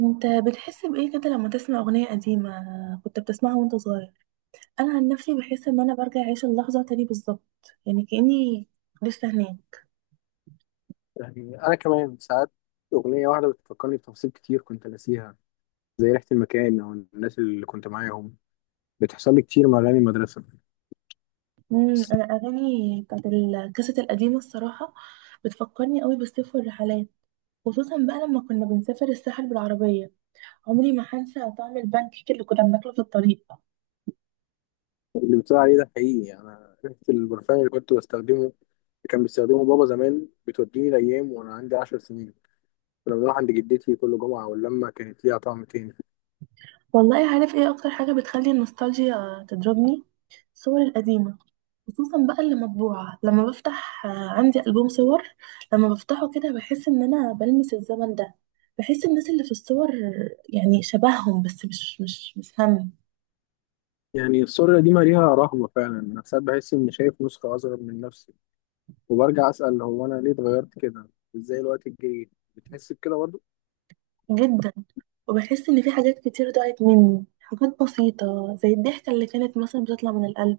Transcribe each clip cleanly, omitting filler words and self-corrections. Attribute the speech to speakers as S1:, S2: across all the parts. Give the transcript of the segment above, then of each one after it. S1: انت بتحس بايه كده لما تسمع اغنيه قديمه كنت بتسمعها وانت صغير؟ انا عن نفسي بحس ان انا برجع اعيش اللحظه تاني بالظبط، يعني كاني لسه هناك.
S2: يعني أنا كمان ساعات أغنية واحدة بتفكرني بتفاصيل كتير كنت ناسيها، زي ريحة المكان أو الناس اللي كنت معاهم. بتحصل لي كتير مع أغاني المدرسة.
S1: انا اغاني بتاعت الكاسيت القديمه الصراحه بتفكرني قوي بالصيف والرحلات، خصوصا بقى لما كنا بنسافر الساحل بالعربيه. عمري ما هنسى طعم البان كيك اللي كنا بناكله في الطريق.
S2: اللي بتقول عليه ده حقيقي، يعني أنا ريحة البرفان اللي كنت بستخدمه كان بيستخدمه بابا زمان بتوديني الأيام وأنا عندي 10 سنين. كنا بنروح عند جدتي كل جمعة واللمة كانت ليها طعم تاني.
S1: والله عارف ايه اكتر حاجه بتخلي النوستالجيا تضربني؟ الصور القديمه، خصوصا بقى اللي مطبوعة. لما بفتح عندي ألبوم صور، لما بفتحه كده بحس إن أنا بلمس الزمن ده. بحس الناس اللي في الصور، يعني شبههم بس مش هم.
S2: يعني السوريا دي مليها رهبة فعلا، أنا ساعات بحس إني شايف نسخة أصغر من نفسي وبرجع أسأل هو أنا ليه اتغيرت كده؟ إزاي الوقت الجري بتحس بكده؟
S1: جدا، وبحس إن في حاجات كتير ضاعت مني، حاجات بسيطة زي الضحكة اللي كانت مثلا بتطلع من القلب،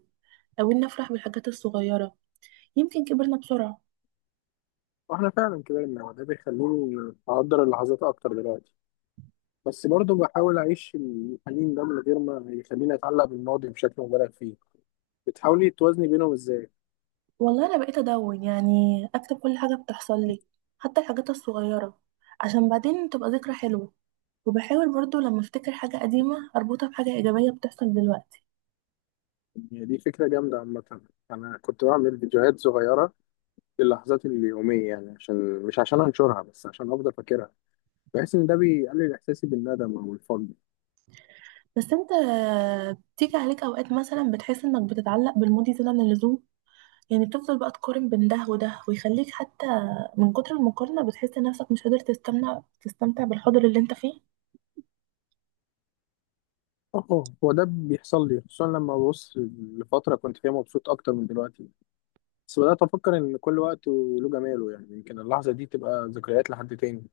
S1: أو إني أفرح بالحاجات الصغيرة. يمكن كبرنا بسرعة.
S2: واحنا فعلا كبرنا، وده بيخليني اقدر اللحظات اكتر دلوقتي. بس برضه بحاول اعيش الحنين ده من غير ما يخليني اتعلق بالماضي بشكل مبالغ فيه. بتحاولي توازني بينهم ازاي؟
S1: والله أنا بقيت أدون، يعني أكتب كل حاجة بتحصل لي، حتى الحاجات الصغيرة، عشان بعدين تبقى ذكرى حلوة. وبحاول برضو لما افتكر حاجة قديمة اربطها بحاجة ايجابية بتحصل دلوقتي.
S2: يعني دي فكرة جامدة عامة. انا كنت بعمل فيديوهات صغيرة للحظات اليومية، يعني عشان مش عشان انشرها، بس عشان افضل فاكرها. بحس ان ده بيقلل احساسي بالندم او الفقد.
S1: بس انت بتيجي عليك اوقات مثلا بتحس انك بتتعلق بالماضي زيادة عن اللزوم؟ يعني بتفضل بقى تقارن بين ده وده، ويخليك حتى من كتر المقارنة بتحس نفسك مش قادر تستمتع بالحاضر اللي انت فيه.
S2: اه، هو ده بيحصل لي خصوصا لما ببص لفترة كنت فيها مبسوط اكتر من دلوقتي. بس بدأت أفكر إن كل وقت وله جماله، يعني يمكن اللحظة دي تبقى ذكريات لحد تاني.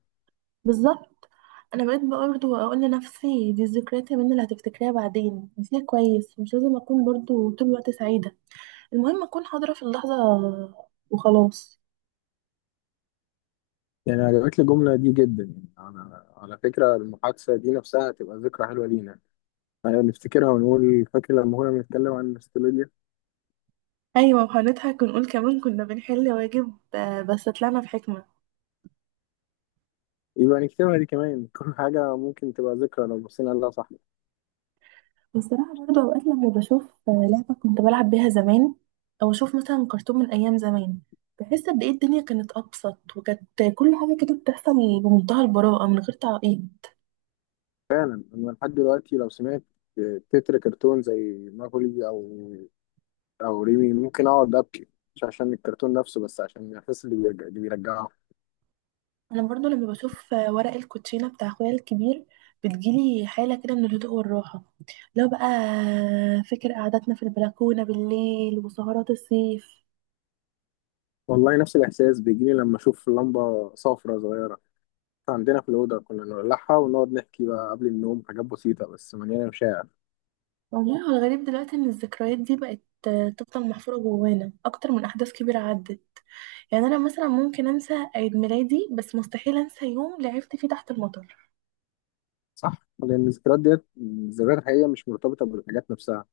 S1: بالظبط، انا بقيت برضو اقول لنفسي، دي الذكريات يا منى اللي هتفتكريها بعدين، دي كويس. مش لازم اكون برضو طول الوقت سعيدة، المهم اكون حاضرة في اللحظة وخلاص.
S2: يعني عجبتني الجملة دي جدا. يعني أنا على فكرة المحادثة دي نفسها تبقى ذكرى حلوة لينا، يعني نفتكرها ونقول فاكر لما كنا بنتكلم عن النوستالجيا.
S1: ايوه، وهنضحك ونقول كمان كنا بنحل واجب بس طلعنا بحكمه.
S2: يبقى نكتبها دي كمان. كل حاجة ممكن تبقى ذكرى لو بصينا لها صح.
S1: والصراحه برضو اوقات لما بشوف لعبه كنت بلعب بيها زمان، او اشوف مثلا كرتون من ايام زمان، بحس قد ايه الدنيا كانت ابسط، وكانت كل حاجه كده بتحصل بمنتهى البراءه من غير تعقيد.
S2: فعلا أنا لحد دلوقتي لو سمعت تتر كرتون زي ماكولي أو ريمي ممكن أقعد أبكي، مش عشان الكرتون نفسه بس عشان الإحساس اللي بيرجعه.
S1: انا برضو لما بشوف ورق الكوتشينه بتاع اخويا الكبير، بتجيلي حاله كده من الهدوء والراحه. لو بقى فكر قعدتنا في البلكونه بالليل وسهرات الصيف.
S2: والله نفس الإحساس بيجيلي لما أشوف لمبة صفرة صغيرة عندنا في الأوضة كنا نولعها ونقعد نحكي بقى قبل النوم حاجات بسيطة بس مليانة مشاعر.
S1: والله هو الغريب دلوقتي ان الذكريات دي بقت تفضل محفورة جوانا اكتر من احداث كبيرة عدت. يعني انا مثلا ممكن انسى عيد ميلادي، بس مستحيل انسى يوم لعبت فيه تحت المطر.
S2: صح؟ لأن الذكريات ديت الذكريات الحقيقية مش مرتبطة بالحاجات نفسها،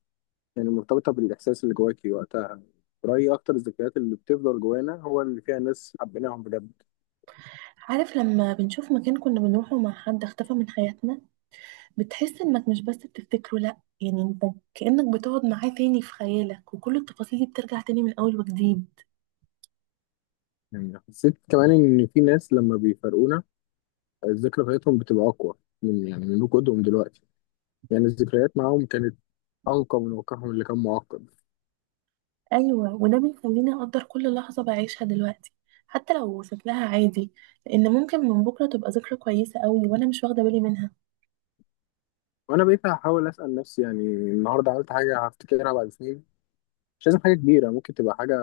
S2: يعني مرتبطة بالإحساس اللي جواكي وقتها. رأيي أكتر الذكريات اللي بتفضل جوانا هو اللي فيها ناس حبيناهم بجد.
S1: عارف لما بنشوف مكان كنا بنروحه مع حد اختفى من حياتنا، بتحس انك مش بس بتفتكره لا، يعني انت كأنك بتقعد معاه تاني في خيالك، وكل التفاصيل دي بترجع تاني من اول وجديد.
S2: يعني حسيت كمان إن في ناس لما بيفارقونا الذكرى بتاعتهم بتبقى أقوى من وجودهم دلوقتي. يعني الذكريات معاهم كانت أنقى من واقعهم اللي كان معقد.
S1: ايوه، وده بيخليني اقدر كل لحظة بعيشها دلوقتي، حتى لو شكلها عادي، لان ممكن من بكرة تبقى ذكرى كويسة قوي وانا مش واخدة بالي منها.
S2: وانا بقيت هحاول اسال نفسي، يعني النهارده عملت حاجه هفتكرها بعد سنين؟ مش لازم حاجه كبيره، ممكن تبقى حاجه،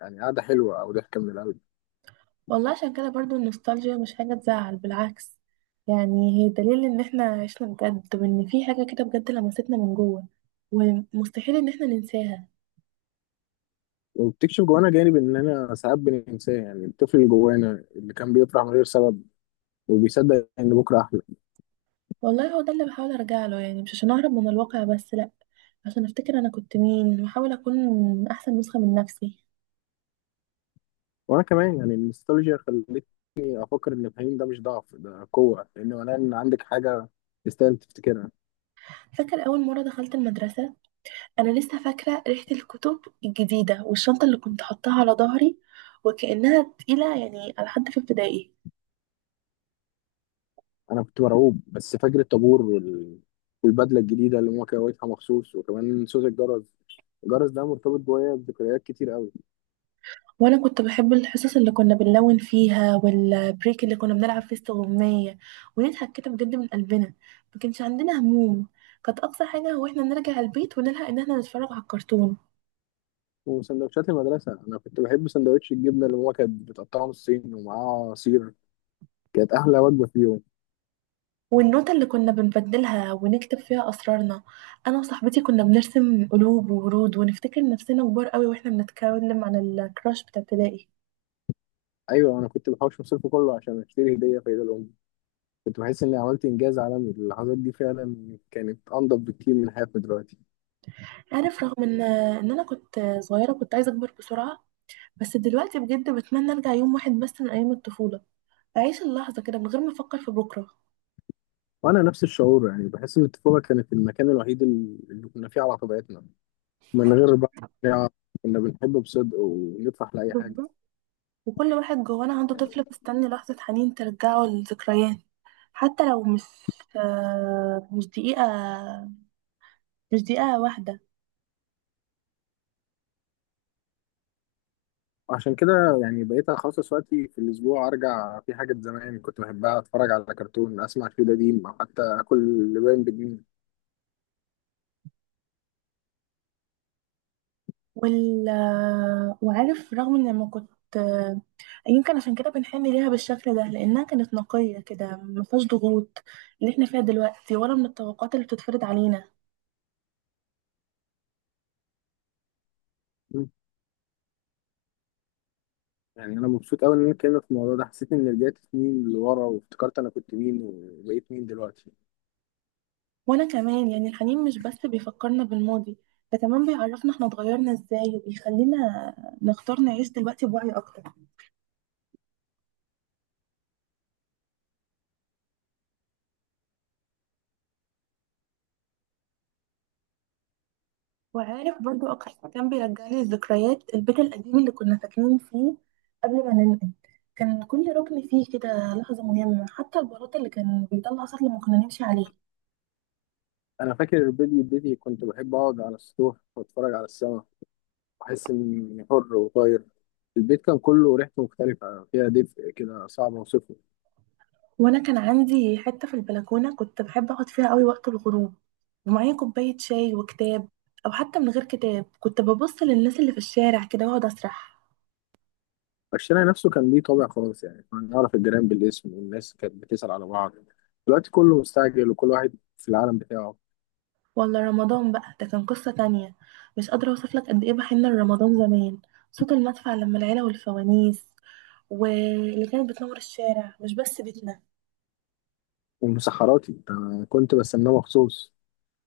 S2: يعني قاعده حلوه او ضحكه من القلب.
S1: والله عشان كده برضو النوستالجيا مش حاجة تزعل، بالعكس، يعني هي دليل ان احنا عشنا بجد، وان في حاجة كده بجد لمستنا من جوه ومستحيل ان احنا ننساها.
S2: وبتكشف جوانا جانب اننا ساعات بننساه، يعني الطفل اللي جوانا اللي كان بيفرح من غير سبب وبيصدق ان بكره احلى.
S1: والله هو ده اللي بحاول ارجع له، يعني مش عشان اهرب من الواقع، بس لا، عشان افتكر انا كنت مين، واحاول اكون احسن نسخة من نفسي.
S2: وانا كمان يعني النوستالجيا خلتني افكر ان الحنين ده مش ضعف، ده قوه، لان معناه ان عندك حاجه تستاهل تفتكرها.
S1: فاكر اول مرة دخلت المدرسة؟ انا لسه فاكرة ريحة الكتب الجديدة والشنطة اللي كنت حطاها على ظهري وكأنها تقيلة، يعني على حد في ابتدائي.
S2: انا كنت مرعوب، بس فاكر الطابور والبدله الجديده اللي ماما كويتها مخصوص، وكمان صوت الجرس. الجرس ده مرتبط جوايا بذكريات كتير قوي.
S1: وانا كنت بحب الحصص اللي كنا بنلون فيها، والبريك اللي كنا بنلعب فيه استغماية ونضحك كده بجد من قلبنا. ما كانش عندنا هموم، كانت اقصى حاجة هو احنا نرجع البيت ونلحق ان احنا نتفرج على الكرتون.
S2: وسندوتشات المدرسة، أنا كنت بحب سندوتش الجبنة اللي ماما كانت بتقطعه نصين ومعاه عصير. كانت أحلى وجبة في اليوم.
S1: والنوتة اللي كنا بنبدلها ونكتب فيها اسرارنا، انا وصاحبتي كنا بنرسم قلوب وورود ونفتكر نفسنا كبار قوي واحنا بنتكلم عن الكراش بتاع ابتدائي.
S2: أيوة، أنا كنت بحوش مصروفي كله عشان أشتري هدية في عيد الأم. كنت بحس إني عملت إنجاز عالمي. اللحظات دي فعلا كانت أنضف بكتير من حياتنا دلوقتي.
S1: عارف رغم ان انا كنت صغيرة كنت عايزة اكبر بسرعة، بس دلوقتي بجد بتمنى ارجع يوم واحد بس من ايام الطفولة، أعيش اللحظة كده من غير ما أفكر في بكرة.
S2: وأنا نفس الشعور، يعني بحس إن الطفولة كانت المكان الوحيد اللي كنا فيه على طبيعتنا، من غير بقى، يعني كنا بنحب بصدق ونفرح لأي حاجة.
S1: بالظبط، وكل واحد جوانا عنده طفل مستني لحظة حنين ترجعه للذكريات، حتى لو مش مش دقيقة، مش دقيقة واحدة.
S2: عشان كده يعني بقيت اخصص وقتي في الاسبوع ارجع في حاجه زمان كنت بحبها، اتفرج على كرتون، اسمع فيه قديم، او حتى اكل لبان بجنيه.
S1: وال آه، وعارف رغم إن لما كنت يمكن عشان كده بنحن ليها بالشكل ده لأنها كانت نقية كده، ما فيهاش ضغوط اللي احنا فيها دلوقتي، ولا من الطبقات اللي بتتفرض علينا.
S2: مم. يعني انا مبسوط قوي ان انا اتكلمت في الموضوع ده، حسيت ان رجعت سنين لورا وافتكرت انا كنت مين وبقيت مين دلوقتي.
S1: وانا كمان يعني الحنين مش بس بيفكرنا بالماضي، ده كمان بيعرفنا احنا اتغيرنا ازاي، وبيخلينا نختار نعيش دلوقتي بوعي اكتر. وعارف برضو اكتر كان بيرجعلي الذكريات البيت القديم اللي كنا ساكنين فيه قبل ما ننقل. كان كل ركن فيه كده لحظة مهمة، حتى البلاط اللي كان بيطلع صوت لما كنا نمشي عليه.
S2: انا فاكر بدري كنت بحب اقعد على السطوح واتفرج على السما واحس اني حر وطاير. البيت كان كله ريحته مختلفه فيها دفء كده صعب اوصفه.
S1: وانا كان عندي حتة في البلكونة كنت بحب اقعد فيها قوي وقت الغروب، ومعايا كوباية شاي وكتاب، او حتى من غير كتاب كنت ببص للناس اللي في الشارع كده واقعد اسرح.
S2: الشارع نفسه كان ليه طابع خلاص، يعني كنا نعرف الجيران بالاسم والناس كانت بتسأل على بعض. دلوقتي كله مستعجل وكل واحد في العالم بتاعه.
S1: ولا رمضان بقى ده كان قصة تانية، مش قادرة أوصف لك قد إيه بحن لرمضان زمان. صوت المدفع لما العيلة، والفوانيس واللي كانت بتنور الشارع مش بس بيتنا.
S2: ومسحراتي أنا كنت بستناه مخصوص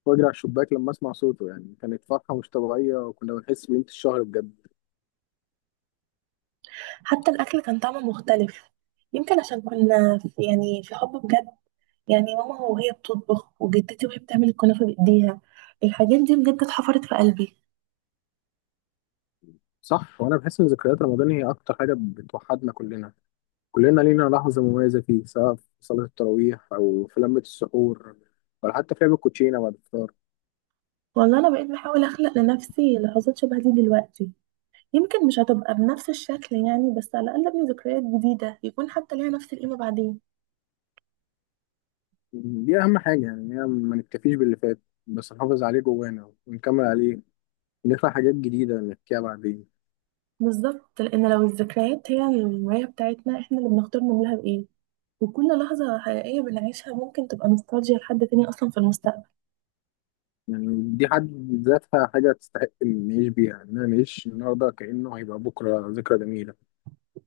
S2: واجري على الشباك لما اسمع صوته، يعني كانت فرحة مش طبيعية وكنا بنحس بقيمة الشهر بجد.
S1: حتى الأكل كان طعمه مختلف، يمكن عشان كنا في يعني في حب بجد. يعني ماما وهي بتطبخ، وجدتي وهي بتعمل الكنافة بإيديها، الحاجات دي بجد اتحفرت في قلبي.
S2: صح، وانا بحس ان ذكريات رمضان هي اكتر حاجة بتوحدنا كلنا. كلنا لينا لحظة مميزة فيه، سواء في صلاة التراويح او في لمة السحور، ولا حتى في لعب الكوتشينة بعد الفطار.
S1: والله أنا بقيت بحاول أخلق لنفسي لحظات شبه دي دلوقتي، يمكن مش هتبقى بنفس الشكل يعني، بس على الأقل أبني ذكريات جديدة يكون حتى ليها نفس القيمة بعدين.
S2: دي أهم حاجة، يعني هي ما نكتفيش باللي فات، بس نحافظ عليه جوانا ونكمل عليه ونخلق حاجات جديدة نحكيها بعدين.
S1: بالظبط، لان لو الذكريات هي المراية بتاعتنا، احنا اللي بنختار نعملها بايه، وكل لحظة حقيقية بنعيشها ممكن تبقى نوستالجيا لحد تاني اصلا في المستقبل.
S2: يعني دي حد ذاتها حاجة تستحق إن نعيش بيها، إن أنا نعيش النهاردة كأنه هيبقى بكرة ذكرى جميلة.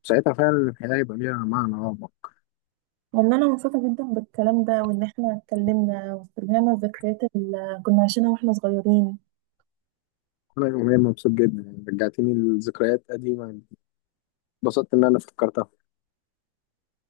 S2: ساعتها فعلا الحياة هيبقى ليها معنى أعمق.
S1: والله انا مبسوطة جدا بالكلام ده، وان احنا اتكلمنا واسترجعنا الذكريات اللي كنا عايشينها واحنا صغيرين.
S2: أنا يوميا مبسوط جدا، يعني رجعتني لذكريات قديمة، اتبسطت إن أنا فكرتها.